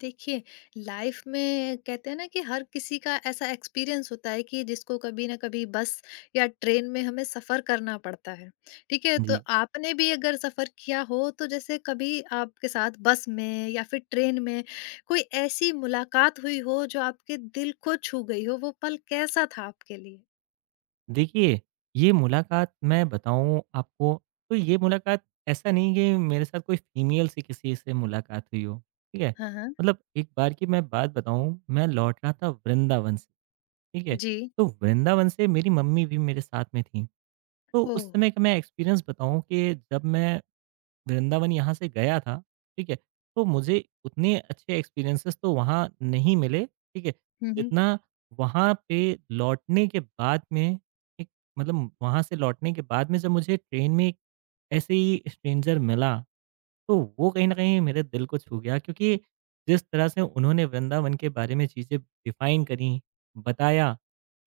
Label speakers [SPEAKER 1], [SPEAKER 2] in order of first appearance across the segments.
[SPEAKER 1] देखिए, लाइफ़ में कहते हैं ना कि हर किसी का ऐसा एक्सपीरियंस होता है कि जिसको कभी न कभी बस या ट्रेन में हमें सफ़र करना पड़ता है, ठीक है? तो
[SPEAKER 2] जी।
[SPEAKER 1] आपने भी अगर सफ़र किया हो तो जैसे कभी आपके साथ बस में या फिर ट्रेन में कोई ऐसी मुलाकात हुई हो जो आपके दिल को छू गई हो, वो पल कैसा था आपके लिए?
[SPEAKER 2] देखिए, ये मुलाकात मैं बताऊँ आपको, तो ये मुलाकात ऐसा नहीं कि मेरे साथ कोई फीमेल से किसी से मुलाकात हुई हो, ठीक है?
[SPEAKER 1] हाँ, हाँ।
[SPEAKER 2] एक बार की मैं बात बताऊँ, मैं लौट रहा था वृंदावन से, ठीक है?
[SPEAKER 1] जी।
[SPEAKER 2] तो वृंदावन से मेरी मम्मी भी मेरे साथ में थीं। तो उस
[SPEAKER 1] ओह!
[SPEAKER 2] समय का मैं एक्सपीरियंस बताऊँ कि जब मैं वृंदावन यहाँ से गया था, ठीक है? तो मुझे उतने अच्छे एक्सपीरियंसेस तो वहाँ नहीं मिले, ठीक है?
[SPEAKER 1] हुँ, हुँ।
[SPEAKER 2] जितना वहाँ पे लौटने के बाद में एक मतलब वहाँ से लौटने के बाद में जब मुझे ट्रेन में एक ऐसे ही स्ट्रेंजर मिला तो वो कहीं न कहीं मेरे दिल को छू गया क्योंकि जिस तरह से उन्होंने वृंदावन के बारे में चीज़ें डिफ़ाइन करी, बताया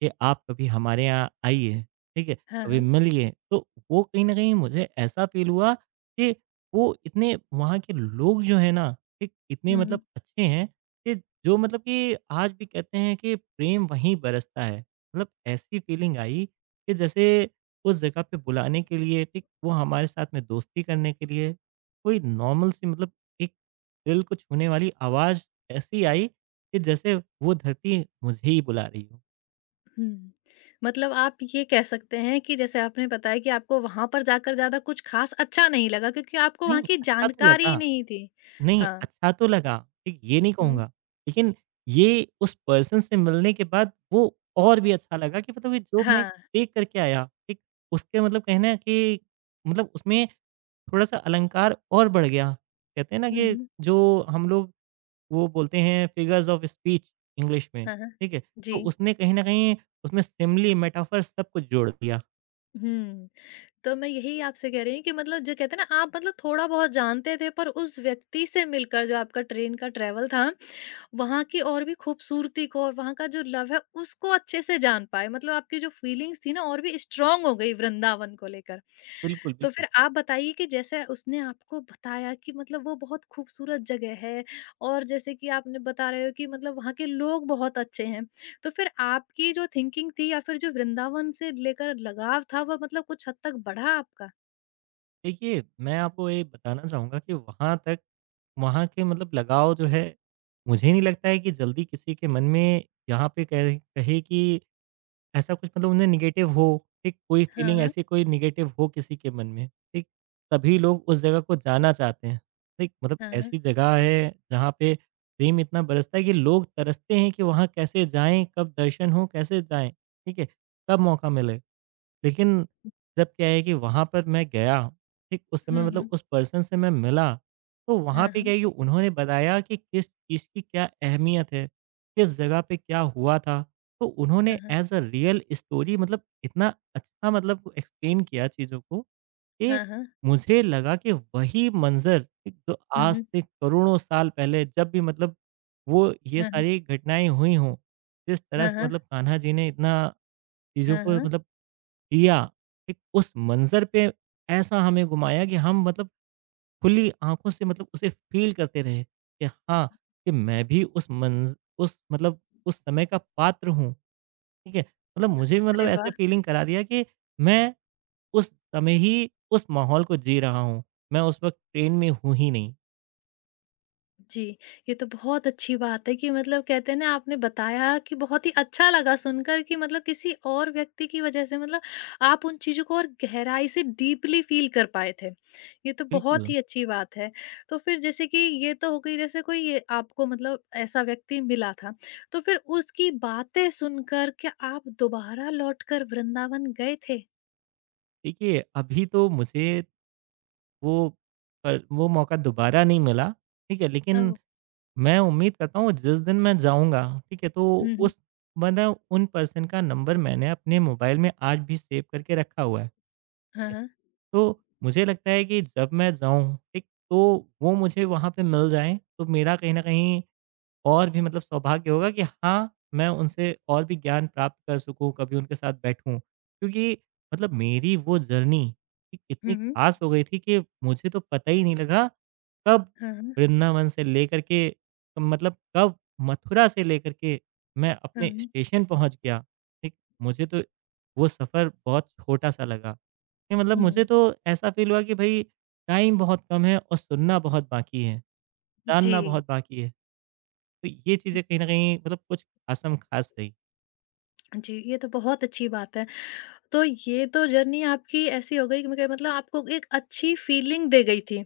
[SPEAKER 2] कि आप कभी हमारे यहाँ आइए, ठीक है?
[SPEAKER 1] हाँ,
[SPEAKER 2] कभी
[SPEAKER 1] हाँ।
[SPEAKER 2] मिलिए, तो वो कहीं न कहीं मुझे ऐसा फ़ील हुआ कि वो इतने वहाँ के लोग जो हैं ना, एक इतने
[SPEAKER 1] हुँ, हुँ।
[SPEAKER 2] अच्छे हैं कि जो मतलब कि आज भी कहते हैं कि प्रेम वहीं बरसता है। मतलब ऐसी फ़ीलिंग आई कि जैसे उस जगह पे बुलाने के लिए, ठीक, वो हमारे साथ में दोस्ती करने के लिए कोई नॉर्मल सी मतलब एक दिल को छूने वाली आवाज़ ऐसी आई कि जैसे वो धरती मुझे ही बुला रही हो।
[SPEAKER 1] हुँ। मतलब आप ये कह सकते हैं कि जैसे आपने बताया कि आपको वहाँ पर जाकर ज़्यादा कुछ ख़ास अच्छा नहीं लगा क्योंकि आपको
[SPEAKER 2] नहीं,
[SPEAKER 1] वहाँ की
[SPEAKER 2] अच्छा तो
[SPEAKER 1] जानकारी ही
[SPEAKER 2] लगा,
[SPEAKER 1] नहीं थी।
[SPEAKER 2] नहीं
[SPEAKER 1] हाँ।
[SPEAKER 2] अच्छा तो लगा, ठीक ये नहीं
[SPEAKER 1] हुँ।
[SPEAKER 2] कहूँगा। लेकिन ये उस पर्सन से मिलने के बाद वो और भी अच्छा लगा कि मतलब ये जो मैं
[SPEAKER 1] हाँ।
[SPEAKER 2] देख कर के आया, ठीक उसके मतलब कहें ना कि मतलब उसमें थोड़ा-सा अलंकार और बढ़ गया। कहते हैं ना
[SPEAKER 1] हुँ,
[SPEAKER 2] कि
[SPEAKER 1] हुँ।
[SPEAKER 2] जो हम लोग वो बोलते हैं फिगर्स ऑफ स्पीच इंग्लिश में,
[SPEAKER 1] हाँ, हाँ।
[SPEAKER 2] ठीक है? तो
[SPEAKER 1] जी।
[SPEAKER 2] उसने कहीं न कहीं उसमें सिमिली, मेटाफर सब कुछ जोड़ दिया।
[SPEAKER 1] हुँ। तो मैं यही आपसे कह रही हूँ कि मतलब जो कहते हैं ना आप मतलब थोड़ा-बहुत जानते थे पर उस व्यक्ति से मिलकर जो आपका ट्रेन का ट्रैवल था वहाँ की और भी खूबसूरती को और वहाँ का जो लव है उसको अच्छे से जान पाए मतलब आपकी जो फीलिंग्स थी ना और भी स्ट्रांग हो गई वृंदावन को लेकर।
[SPEAKER 2] बिल्कुल,
[SPEAKER 1] तो
[SPEAKER 2] बिल्कुल।
[SPEAKER 1] फिर आप बताइए कि जैसे उसने आपको बताया कि मतलब वो बहुत खूबसूरत जगह है और जैसे कि आपने बता रहे हो कि मतलब वहाँ के लोग बहुत अच्छे हैं। तो फिर आपकी जो थिंकिंग थी या फिर जो वृंदावन से लेकर लगाव था वो मतलब कुछ हद तक बढ़ा आपका?
[SPEAKER 2] देखिए, मैं आपको ये बताना चाहूँगा कि वहाँ तक वहाँ के मतलब लगाव जो है, मुझे नहीं लगता है कि जल्दी किसी के मन में यहाँ पे कह कहे कि ऐसा कुछ मतलब उन्हें नेगेटिव हो, ठीक? कोई
[SPEAKER 1] हाँ,
[SPEAKER 2] फीलिंग
[SPEAKER 1] हाँ।
[SPEAKER 2] ऐसी कोई नेगेटिव हो किसी के मन में, ठीक? तभी लोग उस जगह को जाना चाहते हैं, ठीक? मतलब
[SPEAKER 1] हाँ, हाँ।
[SPEAKER 2] ऐसी जगह है जहाँ पे प्रेम इतना बरसता है कि लोग तरसते हैं कि वहाँ कैसे जाएँ, कब दर्शन हो, कैसे जाएँ, ठीक है? कब मौका मिले। लेकिन जब क्या है कि वहाँ पर मैं गया, ठीक उस समय
[SPEAKER 1] हुँ, हुँ।
[SPEAKER 2] उस पर्सन से मैं मिला, तो वहाँ
[SPEAKER 1] हाँ,
[SPEAKER 2] पे क्या
[SPEAKER 1] हाँ।
[SPEAKER 2] है कि उन्होंने बताया कि किस चीज़ की क्या अहमियत है, किस जगह पे क्या हुआ था। तो
[SPEAKER 1] हाँ,
[SPEAKER 2] उन्होंने
[SPEAKER 1] हाँ।
[SPEAKER 2] एज़ अ रियल स्टोरी इतना अच्छा एक्सप्लेन किया चीज़ों को कि
[SPEAKER 1] हाँ, हाँ।
[SPEAKER 2] मुझे लगा कि वही मंज़र एक जो
[SPEAKER 1] हुँ,
[SPEAKER 2] आज
[SPEAKER 1] हुँ।
[SPEAKER 2] से करोड़ों साल पहले जब भी वो ये
[SPEAKER 1] हाँ, हाँ।
[SPEAKER 2] सारी घटनाएँ हुई हों, जिस तरह
[SPEAKER 1] हाँ,
[SPEAKER 2] से
[SPEAKER 1] हाँ।
[SPEAKER 2] कान्हा जी ने इतना चीज़ों
[SPEAKER 1] हाँ,
[SPEAKER 2] को
[SPEAKER 1] हाँ।
[SPEAKER 2] किया, एक उस मंज़र पे ऐसा हमें घुमाया कि हम मतलब खुली आँखों से उसे फ़ील करते रहे कि हाँ, कि मैं भी उस मंज़ उस मतलब उस समय का पात्र हूँ, ठीक है? मतलब मुझे भी
[SPEAKER 1] अरे वाह!
[SPEAKER 2] ऐसे फ़ीलिंग करा दिया कि मैं उस समय ही उस माहौल को जी रहा हूँ, मैं उस वक़्त ट्रेन में हूँ ही नहीं।
[SPEAKER 1] जी, ये तो बहुत अच्छी बात है कि मतलब कहते हैं ना आपने बताया कि बहुत ही अच्छा लगा सुनकर कि मतलब किसी और व्यक्ति की वजह से मतलब आप उन चीज़ों को और गहराई से डीपली फ़ील कर पाए थे। ये तो बहुत
[SPEAKER 2] बिल्कुल,
[SPEAKER 1] ही अच्छी बात है। तो फिर जैसे कि ये तो हो गई जैसे कोई ये आपको मतलब ऐसा व्यक्ति मिला था, तो फिर उसकी बातें सुनकर क्या आप दोबारा लौटकर वृंदावन गए थे?
[SPEAKER 2] देखिए अभी तो मुझे वो वो मौका दोबारा नहीं मिला, ठीक है? लेकिन
[SPEAKER 1] अ,
[SPEAKER 2] मैं उम्मीद करता हूँ जिस दिन मैं जाऊँगा, ठीक है? तो
[SPEAKER 1] हुँ, हुँ।
[SPEAKER 2] उस मतलब उन पर्सन का नंबर मैंने अपने मोबाइल में आज भी सेव करके रखा हुआ है,
[SPEAKER 1] हाँ,
[SPEAKER 2] ठीक है?
[SPEAKER 1] हाँ।
[SPEAKER 2] तो मुझे लगता है कि जब मैं जाऊँ, ठीक? तो वो मुझे वहाँ पे मिल जाएँ, तो मेरा कहीं न कहीं और भी सौभाग्य होगा कि हाँ, मैं उनसे और भी ज्ञान प्राप्त कर सकूँ, कभी उनके साथ बैठूँ। क्योंकि मेरी वो जर्नी
[SPEAKER 1] हुँ,
[SPEAKER 2] इतनी
[SPEAKER 1] हुँ।
[SPEAKER 2] ख़ास हो गई थी कि मुझे तो पता ही नहीं लगा कब
[SPEAKER 1] हाँ, हाँ।
[SPEAKER 2] वृंदावन से लेकर के कब मथुरा से लेकर के मैं
[SPEAKER 1] हुँ,
[SPEAKER 2] अपने
[SPEAKER 1] हुँ।
[SPEAKER 2] स्टेशन पहुँच गया। ठीक, मुझे तो वो सफ़र बहुत छोटा-सा लगा। नहीं मतलब मुझे
[SPEAKER 1] हुँ।
[SPEAKER 2] तो ऐसा फ़ील हुआ कि भई टाइम बहुत कम है और सुनना बहुत बाकी है,
[SPEAKER 1] जी।
[SPEAKER 2] जानना बहुत बाकी है। तो ये चीज़ें कहीं न कहीं कुछ आसम खास रही।
[SPEAKER 1] जी, ये तो बहुत अच्छी बात है। तो ये तो जर्नी आपकी ऐसी हो गई कि मग मतलब आपको एक अच्छी फीलिंग दे गई थी।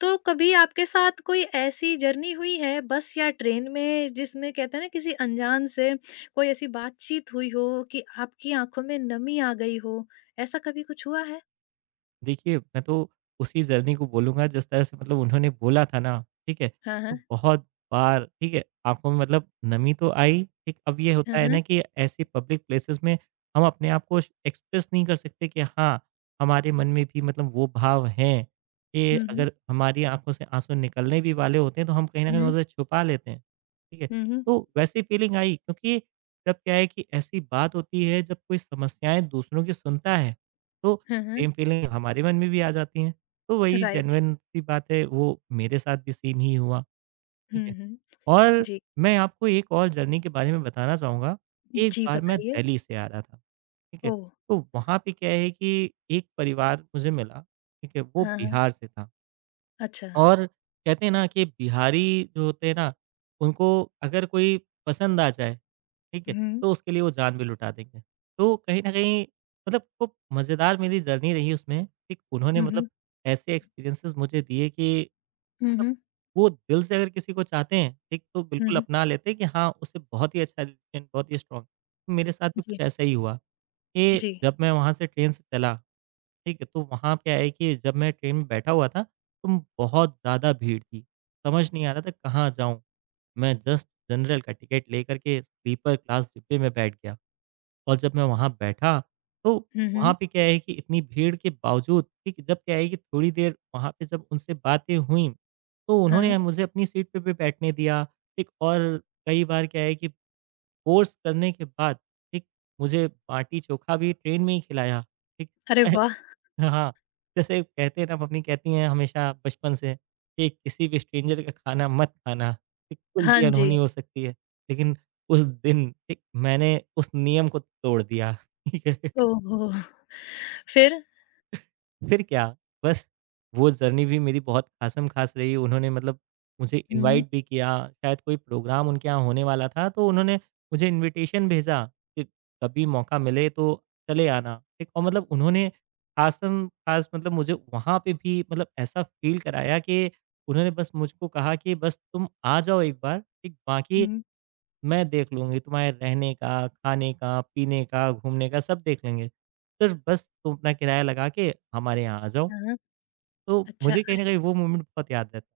[SPEAKER 1] तो कभी आपके साथ कोई ऐसी जर्नी हुई है बस या ट्रेन में जिसमें कहते हैं ना किसी अनजान से कोई ऐसी बातचीत हुई हो कि आपकी आँखों में नमी आ गई हो? ऐसा कभी कुछ हुआ है?
[SPEAKER 2] देखिए, मैं तो उसी जर्नी को बोलूँगा जिस तरह से उन्होंने बोला था ना, ठीक है?
[SPEAKER 1] हाँ,
[SPEAKER 2] तो
[SPEAKER 1] हाँ।
[SPEAKER 2] बहुत बार ठीक है, आँखों में नमी तो आई, ठीक? अब ये
[SPEAKER 1] हाँ,
[SPEAKER 2] होता है ना
[SPEAKER 1] हाँ।
[SPEAKER 2] कि ऐसी पब्लिक प्लेसेस में हम अपने आप को श एक्सप्रेस नहीं कर सकते कि हाँ, हमारे मन में भी वो भाव हैं कि
[SPEAKER 1] हुँ, हुँ।
[SPEAKER 2] अगर हमारी आँखों से आँसू निकलने भी वाले होते हैं, तो हम कहीं न कहीं
[SPEAKER 1] हुँ,
[SPEAKER 2] उसे छुपा लेते हैं, ठीक है?
[SPEAKER 1] हुँ, हुँ।
[SPEAKER 2] तो वैसी फीलिंग आई क्योंकि जब क्या है कि ऐसी बात होती है, जब कोई समस्याएँ दूसरों की सुनता है, तो
[SPEAKER 1] हाँ, हाँ।
[SPEAKER 2] सेम फीलिंग हमारे मन में भी आ जाती है। तो वही
[SPEAKER 1] राइट।
[SPEAKER 2] जेन्युइन सी बात है, वो मेरे साथ भी सेम ही हुआ, ठीक
[SPEAKER 1] हुँ,
[SPEAKER 2] है?
[SPEAKER 1] हुँ।
[SPEAKER 2] और
[SPEAKER 1] जी।
[SPEAKER 2] मैं आपको एक और जर्नी के बारे में बताना चाहूँगा। एक
[SPEAKER 1] जी,
[SPEAKER 2] बार मैं
[SPEAKER 1] बताइए।
[SPEAKER 2] दिल्ली से आ रहा था, ठीक है?
[SPEAKER 1] ओह!
[SPEAKER 2] तो वहाँ पे क्या है कि एक परिवार मुझे मिला, ठीक है? वो
[SPEAKER 1] हाँ, हाँ।
[SPEAKER 2] बिहार से था
[SPEAKER 1] अच्छा।
[SPEAKER 2] और कहते हैं ना कि बिहारी जो होते हैं ना, उनको अगर कोई पसंद आ जाए, ठीक है?
[SPEAKER 1] हुँ।
[SPEAKER 2] तो उसके लिए वो जान भी लुटा देंगे। तो कहीं न कहीं खूब मज़ेदार मेरी जर्नी रही उसमें, ठीक? उन्होंने
[SPEAKER 1] हुँ, हुँ।
[SPEAKER 2] ऐसे एक्सपीरियंसेस मुझे दिए कि
[SPEAKER 1] हुँ,
[SPEAKER 2] मतलब
[SPEAKER 1] हुँ।
[SPEAKER 2] वो दिल से अगर किसी को चाहते हैं, ठीक? तो
[SPEAKER 1] हुँ,
[SPEAKER 2] बिल्कुल
[SPEAKER 1] हुँ।
[SPEAKER 2] अपना लेते हैं कि हाँ, उससे बहुत ही अच्छा रिलेशन, बहुत ही स्ट्रॉन्ग। मेरे साथ भी कुछ
[SPEAKER 1] जी,
[SPEAKER 2] ऐसा ही हुआ कि
[SPEAKER 1] जी।
[SPEAKER 2] जब मैं वहाँ से ट्रेन से चला, ठीक है? तो वहाँ क्या है कि जब मैं ट्रेन में बैठा हुआ था, तो बहुत ज़्यादा भीड़ थी। समझ नहीं आ रहा था कहाँ जाऊँ? मैं जस्ट जनरल का टिकट लेकर के स्लीपर क्लास डिब्बे में बैठ गया और जब मैं वहाँ बैठा, तो
[SPEAKER 1] हुँ,
[SPEAKER 2] वहाँ
[SPEAKER 1] हुँ।
[SPEAKER 2] पे क्या है कि इतनी भीड़ के बावजूद ठीक जब क्या है कि थोड़ी देर वहाँ पे जब उनसे बातें हुई, तो उन्होंने
[SPEAKER 1] हाँ।
[SPEAKER 2] मुझे अपनी सीट पे भी बैठने दिया, ठीक और कई बार क्या है कि फ़ोर्स करने के बाद, ठीक, मुझे बाटी-चोखा भी ट्रेन में ही खिलाया, ठीक।
[SPEAKER 1] अरे वाह!
[SPEAKER 2] हाँ, जैसे कहते हैं ना मम्मी कहती हैं हमेशा बचपन से कि किसी भी स्ट्रेंजर का खाना मत खाना, ठीक, कुछ
[SPEAKER 1] हाँ
[SPEAKER 2] भी
[SPEAKER 1] जी।
[SPEAKER 2] अनहोनी हो सकती है। लेकिन उस दिन, ठीक, मैंने उस नियम को तोड़ दिया, ठीक है।
[SPEAKER 1] ओह हो! फिर?
[SPEAKER 2] फिर क्या, बस वो जर्नी भी मेरी बहुत ख़ासम-ख़ास रही। उन्होंने मुझे
[SPEAKER 1] हुँ,
[SPEAKER 2] इनवाइट भी किया, शायद कोई प्रोग्राम उनके यहाँ होने वाला था, तो उन्होंने मुझे इनविटेशन भेजा कि कभी मौका मिले तो चले आना, ठीक? और उन्होंने ख़ासम-ख़ास मुझे वहाँ पे भी ऐसा फ़ील कराया कि उन्होंने बस मुझको कहा कि बस तुम आ जाओ एक बार, ठीक? बाकी
[SPEAKER 1] हुँ।
[SPEAKER 2] मैं देख लूँगी तुम्हारे रहने का, खाने का, पीने का, घूमने का सब देख लेंगे। सिर्फ़ बस तुम अपना किराया लगा के हमारे यहाँ आ जाओ।"
[SPEAKER 1] हाँ, हाँ।
[SPEAKER 2] तो
[SPEAKER 1] अच्छा
[SPEAKER 2] मुझे कहीं न
[SPEAKER 1] अरे
[SPEAKER 2] कहीं वो मोमेंट बहुत याद रहता है।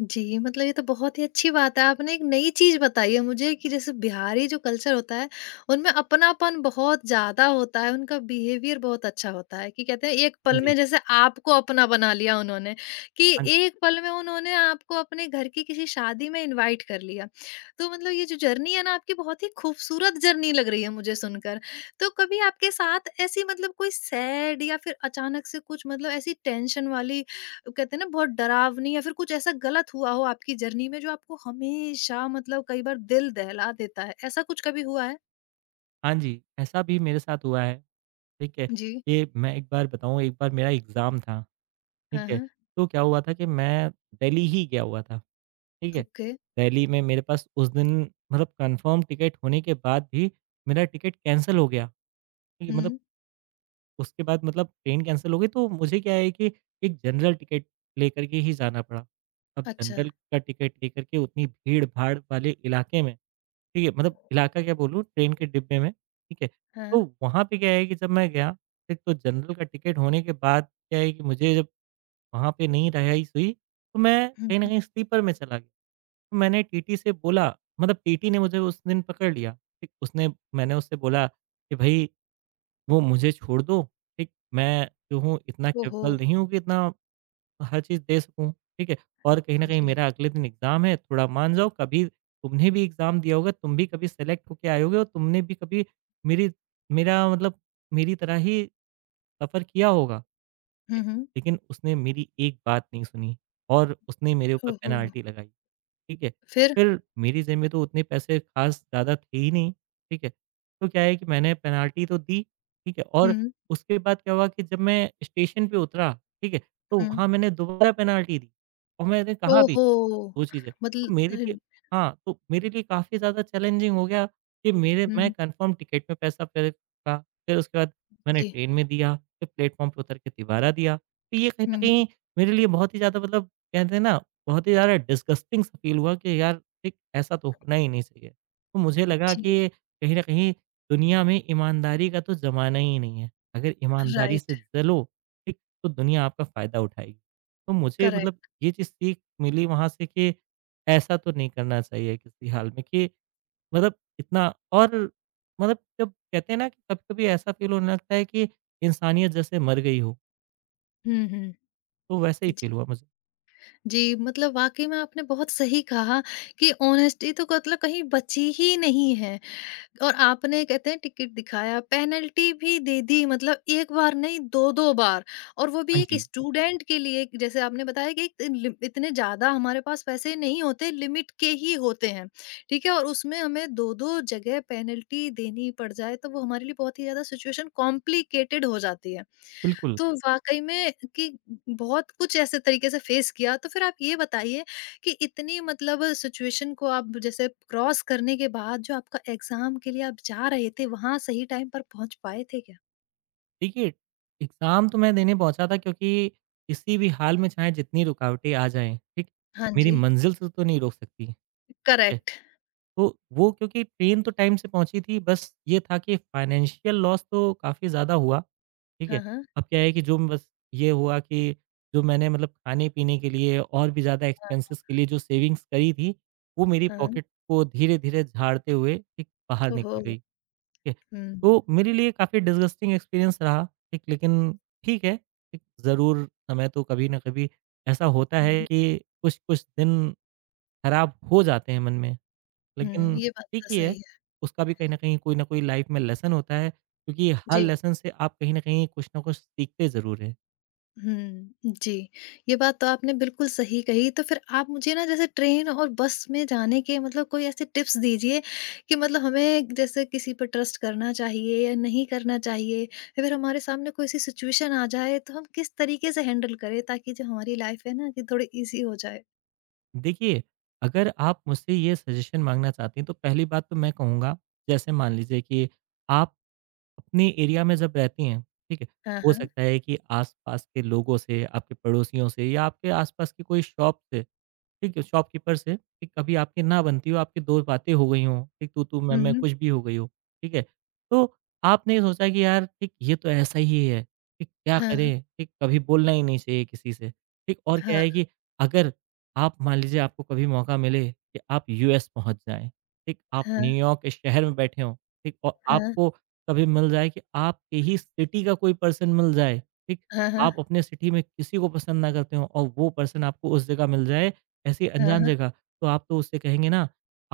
[SPEAKER 1] जी, मतलब ये तो बहुत ही अच्छी बात है। आपने एक नई चीज़ बताई है मुझे कि जैसे बिहारी जो कल्चर होता है, उनमें अपनापन बहुत ज़्यादा होता है, उनका बिहेवियर बहुत अच्छा होता है कि कहते हैं एक
[SPEAKER 2] हाँ
[SPEAKER 1] पल
[SPEAKER 2] जी,
[SPEAKER 1] में जैसे आपको अपना बना लिया उन्होंने, कि
[SPEAKER 2] हाँ जी,
[SPEAKER 1] एक पल में उन्होंने आपको अपने घर की किसी शादी में इनवाइट कर लिया। तो मतलब ये जो जर्नी है ना आपकी बहुत ही खूबसूरत जर्नी लग रही है मुझे सुनकर। तो कभी आपके साथ ऐसी मतलब कोई सैड या फिर अचानक से कुछ मतलब ऐसी टेंशन वाली कहते हैं ना बहुत डरावनी या फिर कुछ ऐसा गलत हुआ हो आपकी जर्नी में जो आपको हमेशा मतलब कई बार दिल दहला देता है, ऐसा कुछ कभी हुआ है?
[SPEAKER 2] हाँ जी, ऐसा भी मेरे साथ हुआ है, ठीक है?
[SPEAKER 1] जी।
[SPEAKER 2] ये मैं एक बार बताऊँ एक बार मेरा एग्ज़ाम था, ठीक
[SPEAKER 1] हाँ,
[SPEAKER 2] है?
[SPEAKER 1] हाँ।
[SPEAKER 2] तो क्या हुआ था कि मैं दिल्ली ही गया हुआ था, ठीक है?
[SPEAKER 1] ओके।
[SPEAKER 2] दिल्ली में मेरे पास उस दिन कन्फ़र्म टिकट होने के बाद भी मेरा टिकट कैंसल हो गया, ठीक है?
[SPEAKER 1] हुँ।
[SPEAKER 2] उसके बाद ट्रेन कैंसल हो गई तो मुझे क्या है कि एक जनरल टिकट लेकर के ही जाना पड़ा। अब
[SPEAKER 1] अच्छा।
[SPEAKER 2] जनरल का टिकट लेकर के उतनी भीड़-भाड़ वाले इलाके में, ठीक है? मतलब इलाका क्या बोलूँ ट्रेन के डिब्बे में, ठीक है? तो
[SPEAKER 1] हाँ।
[SPEAKER 2] वहाँ पे क्या है कि जब मैं गया, एक तो जनरल का टिकट होने के बाद क्या है कि मुझे जब वहाँ पे नहीं रहाइश हुई, तो मैं
[SPEAKER 1] हुँ,
[SPEAKER 2] कहीं न
[SPEAKER 1] हुँ।
[SPEAKER 2] कहीं स्लीपर में चला गया। तो मैंने टीटी से बोला मतलब टीटी ने मुझे उस दिन पकड़ लिया, ठीक? उसने मैंने उससे बोला कि भई वो मुझे छोड़ दो, ठीक? मैं जो हूँ इतना
[SPEAKER 1] ओहो!
[SPEAKER 2] कैपेबल नहीं हूँ कि इतना हर चीज़ दे सकूँ, ठीक है? और कहीं न कहीं
[SPEAKER 1] जी।
[SPEAKER 2] मेरा अगले दिन एग्ज़ाम है, थोड़ा मान जाओ कभी तुमने भी एग्ज़ाम दिया होगा, तुम भी कभी सेलेक्ट होके आए होगे और तुमने भी कभी मेरी मेरा मतलब मेरी तरह ही सफ़र किया होगा।
[SPEAKER 1] हुँ, हुँ।
[SPEAKER 2] लेकिन उसने मेरी एक बात नहीं सुनी और उसने मेरे ऊपर
[SPEAKER 1] ओहो!
[SPEAKER 2] पेनल्टी लगाई। ठीक है?
[SPEAKER 1] फिर?
[SPEAKER 2] फिर मेरी जेब में तो उतने पैसे ख़ास ज़्यादा थे ही नहीं, ठीक है? तो क्या है कि मैंने पेनल्टी तो दी, ठीक है? और
[SPEAKER 1] हुँ,
[SPEAKER 2] उसके बाद क्या हुआ कि जब मैं स्टेशन पे उतरा, ठीक है? तो
[SPEAKER 1] हुँ।
[SPEAKER 2] वहाँ मैंने दोबारा पेनल्टी दी और मैंने कहा भी
[SPEAKER 1] ओहो!
[SPEAKER 2] वो चीज़ है।
[SPEAKER 1] मतल
[SPEAKER 2] तो मेरे
[SPEAKER 1] अ,
[SPEAKER 2] लिए हाँ, तो मेरे लिए काफ़ी ज़्यादा चैलेंजिंग हो गया कि मेरे मैं
[SPEAKER 1] हुँ,
[SPEAKER 2] कन्फर्म टिकट में पैसा पहले का, फिर उसके बाद मैंने
[SPEAKER 1] जी।
[SPEAKER 2] ट्रेन में दिया, फिर प्लेटफ़ॉर्म पे उतर के दोबारा दिया। तो ये कहीं न
[SPEAKER 1] हुँ,
[SPEAKER 2] कहीं मेरे लिए बहुत ही ज़्यादा मतलब कहते हैं ना, बहुत ही ज़्यादा डिस्गस्टिंग सा फ़ील हुआ कि यार एक ऐसा तो होना ही नहीं चाहिए। तो मुझे लगा
[SPEAKER 1] जी,
[SPEAKER 2] कि कहीं न कहीं दुनिया में ईमानदारी का तो ज़माना ही नहीं है। अगर ईमानदारी
[SPEAKER 1] राइट,
[SPEAKER 2] से चलो, ठीक, तो दुनिया आपका फ़ायदा उठाएगी। तो मुझे मतलब
[SPEAKER 1] करेक्ट।
[SPEAKER 2] ये चीज़ सीख मिली वहाँ से कि ऐसा तो नहीं करना चाहिए किसी हाल में कि मतलब इतना और मतलब जब कहते हैं ना कि कभी-कभी ऐसा फ़ील होने लगता है कि इंसानियत जैसे मर गई हो,
[SPEAKER 1] हुँ, हुँ।
[SPEAKER 2] तो वैसे ही
[SPEAKER 1] जी।
[SPEAKER 2] फ़ील हुआ मुझे।
[SPEAKER 1] जी, मतलब वाक़ई में आपने बहुत सही कहा कि ऑनेस्टी तो मतलब कहीं बची ही नहीं है। और आपने कहते हैं टिकट दिखाया, पेनल्टी भी दे दी मतलब 1 बार नहीं 2-2 बार और वो
[SPEAKER 2] हाँ
[SPEAKER 1] भी एक
[SPEAKER 2] जी,
[SPEAKER 1] स्टूडेंट के लिए जैसे आपने बताया कि इत लि इतने ज़्यादा हमारे पास पैसे नहीं होते, लिमिट के ही होते हैं, ठीक है? और उसमें हमें 2-2 जगह पेनल्टी देनी पड़ जाए तो वो हमारे लिए बहुत ही ज़्यादा सिचुएशन कॉम्प्लिकेटेड हो जाती है।
[SPEAKER 2] बिल्कुल।
[SPEAKER 1] तो वाक़ई में कि बहुत कुछ ऐसे तरीके से फेस किया, तो फिर आप ये बताइए कि इतनी मतलब सिचुएशन को आप जैसे क्रॉस करने के बाद जो आपका एग्ज़ाम के लिए आप जा रहे थे, वहाँ सही टाइम पर पहुँच पाए थे क्या?
[SPEAKER 2] देखिए, एग्ज़ाम तो मैं देने पहुँचा था क्योंकि किसी भी हाल में चाहे जितनी रुकावटें आ जाएँ, ठीक?
[SPEAKER 1] हाँ
[SPEAKER 2] मेरी
[SPEAKER 1] जी।
[SPEAKER 2] मंज़िल से तो नहीं रोक सकती, ठीक है?
[SPEAKER 1] करेक्ट।
[SPEAKER 2] तो वो क्योंकि ट्रेन तो टाइम से पहुँची थी, बस ये था कि फ़ाइनेंशियल लॉस तो काफ़ी ज़्यादा हुआ ठीक
[SPEAKER 1] हाँ,
[SPEAKER 2] है?
[SPEAKER 1] हाँ।
[SPEAKER 2] अब क्या है कि जो मैं बस ये हुआ कि जो मैंने मतलब खाने-पीने के लिए और भी ज़्यादा एक्सपेंसेस के लिए जो सेविंग्स करी थी, वो मेरी
[SPEAKER 1] हाँ, हाँ।
[SPEAKER 2] पॉकेट को धीरे-धीरे झाड़ते हुए एक बाहर
[SPEAKER 1] ओहो!
[SPEAKER 2] निकल गई, ठीक है?
[SPEAKER 1] हुँ।
[SPEAKER 2] तो मेरे लिए काफ़ी डिसगस्टिंग एक्सपीरियंस रहा, ठीक लेकिन ठीक है, एक ज़रूर समय तो कभी न कभी ऐसा होता है
[SPEAKER 1] हुँ,
[SPEAKER 2] कि कुछ-कुछ दिन खराब हो जाते हैं मन में।
[SPEAKER 1] हुँ।
[SPEAKER 2] लेकिन
[SPEAKER 1] ये बात
[SPEAKER 2] ठीक
[SPEAKER 1] तो
[SPEAKER 2] ही है,
[SPEAKER 1] सही है।
[SPEAKER 2] उसका भी कहीं न कहीं कोई न कोई लाइफ़ में लेसन होता है, क्योंकि हर
[SPEAKER 1] जी।
[SPEAKER 2] लेसन से आप कहीं न कहीं कुछ न कुछ सीखते ज़रूर हैं।
[SPEAKER 1] हुँ, जी। ये बात तो आपने बिल्कुल सही कही, तो फिर आप मुझे ना जैसे ट्रेन और बस में जाने के मतलब कोई ऐसे टिप्स दीजिए कि मतलब हमें जैसे किसी पर ट्रस्ट करना चाहिए या नहीं करना चाहिए या फिर हमारे सामने कोई ऐसी सिचुएशन आ जाए तो हम किस तरीके से हैंडल करें ताकि जो हमारी लाइफ़ है ना कि थोड़ी ईज़ी हो जाए?
[SPEAKER 2] देखिए, अगर आप मुझसे ये सजेशन माँगना चाहती हैं, तो पहली बात तो मैं कहूँगा, जैसे मान लीजिए कि आप अपने एरिया में जब रहती हैं, ठीक है?
[SPEAKER 1] हाँ,
[SPEAKER 2] हो
[SPEAKER 1] हाँ।
[SPEAKER 2] सकता है कि आस-पास के लोगों से, आपके पड़ोसियों से या आपके आस-पास की कोई शॉप से ठीक है, शॉपकीपर से कि कभी आपकी ना बनती हो, आपकी 2 बातें हो गई हों, एक तू-तू,
[SPEAKER 1] हुँ,
[SPEAKER 2] मैं-मैं
[SPEAKER 1] हुँ।
[SPEAKER 2] कुछ भी हो गई हो, ठीक है। तो आपने सोचा कि यार ठीक ये तो ऐसा ही है, ठीक क्या
[SPEAKER 1] हाँ, हाँ,
[SPEAKER 2] करें, ठीक कभी बोलना ही नहीं चाहिए किसी से, ठीक। और क्या है कि अगर आप मान लीजिए आपको कभी मौका मिले कि आप यूएस पहुँच जाएँ, ठीक, आप
[SPEAKER 1] हाँ,
[SPEAKER 2] न्यूयॉर्क के शहर में बैठे हों, ठीक और
[SPEAKER 1] हाँ,
[SPEAKER 2] आपको कभी मिल जाए कि आपके ही सिटी का कोई पर्सन मिल जाए, ठीक।
[SPEAKER 1] हाँ, हाँ,
[SPEAKER 2] आप अपने सिटी में किसी को पसंद ना करते हों और वो पर्सन आपको उस जगह मिल जाए ऐसी
[SPEAKER 1] हाँ,
[SPEAKER 2] अनजान
[SPEAKER 1] हाँ,
[SPEAKER 2] जगह, तो आप तो उससे कहेंगे ना,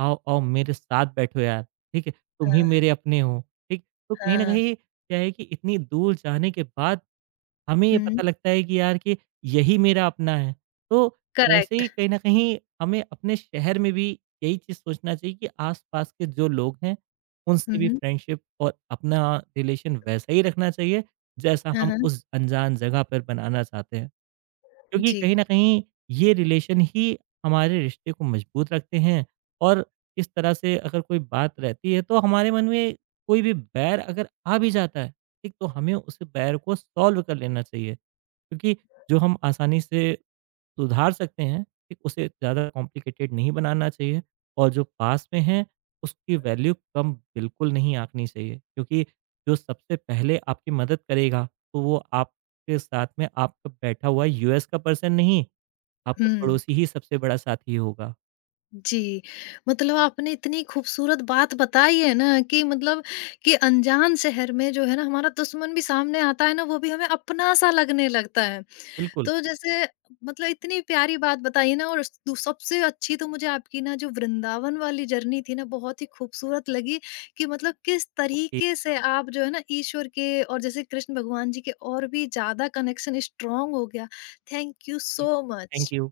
[SPEAKER 2] "आओ, आओ मेरे साथ बैठो यार, ठीक है? तुम ही
[SPEAKER 1] हाँ,
[SPEAKER 2] मेरे अपने हो।" ठीक? तो कहीं न
[SPEAKER 1] हाँ।
[SPEAKER 2] कहीं क्या है कि इतनी दूर जाने के बाद हमें ये
[SPEAKER 1] हुँ,
[SPEAKER 2] पता लगता है कि यार कि यही मेरा अपना है। तो ऐसे
[SPEAKER 1] करेक्ट।
[SPEAKER 2] ही कहीं न कहीं हमें अपने शहर में भी यही चीज़ सोचना चाहिए कि आस-पास के जो लोग हैं, उनसे
[SPEAKER 1] हुँ,
[SPEAKER 2] भी
[SPEAKER 1] हुँ।
[SPEAKER 2] फ्रेंडशिप और अपना रिलेशन वैसा ही रखना चाहिए, जैसा
[SPEAKER 1] हाँ,
[SPEAKER 2] हम
[SPEAKER 1] हाँ।
[SPEAKER 2] उस अनजान जगह पर बनाना चाहते हैं। क्योंकि
[SPEAKER 1] जी।
[SPEAKER 2] कहीं न कहीं ये रिलेशन ही हमारे रिश्ते को मजबूत रखते हैं और इस तरह से अगर कोई बात रहती है तो हमारे मन में कोई भी बैर अगर आ भी जाता है, ठीक? तो हमें उस बैर को सॉल्व कर लेना चाहिए क्योंकि जो हम आसानी से सुधार सकते हैं, ठीक, उसे ज़्यादा कॉम्प्लिकेटेड नहीं बनाना चाहिए और जो पास में है, उसकी वैल्यू कम बिल्कुल नहीं आंकनी चाहिए क्योंकि जो सबसे पहले आपकी मदद करेगा, तो वो आपके साथ में आपका बैठा हुआ यूएस का पर्सन नहीं, आपका
[SPEAKER 1] हुँ।
[SPEAKER 2] पड़ोसी ही सबसे बड़ा साथी होगा।
[SPEAKER 1] जी, मतलब आपने इतनी खूबसूरत बात बताई है ना कि मतलब कि अनजान शहर में जो है ना हमारा दुश्मन भी सामने आता है ना, वो भी हमें अपना सा लगने लगता है।
[SPEAKER 2] बिल्कुल,
[SPEAKER 1] तो जैसे मतलब इतनी प्यारी बात बताई ना और दू सबसे अच्छी तो मुझे आपकी ना जो वृंदावन वाली जर्नी थी ना बहुत ही खूबसूरत लगी कि मतलब किस
[SPEAKER 2] ओके
[SPEAKER 1] तरीके से आप जो है ना ईश्वर के और जैसे कृष्ण भगवान जी के और भी ज़्यादा कनेक्शन स्ट्रॉन्ग हो गया। थैंक यू
[SPEAKER 2] जी,
[SPEAKER 1] सो
[SPEAKER 2] थैंक
[SPEAKER 1] मच।
[SPEAKER 2] यू।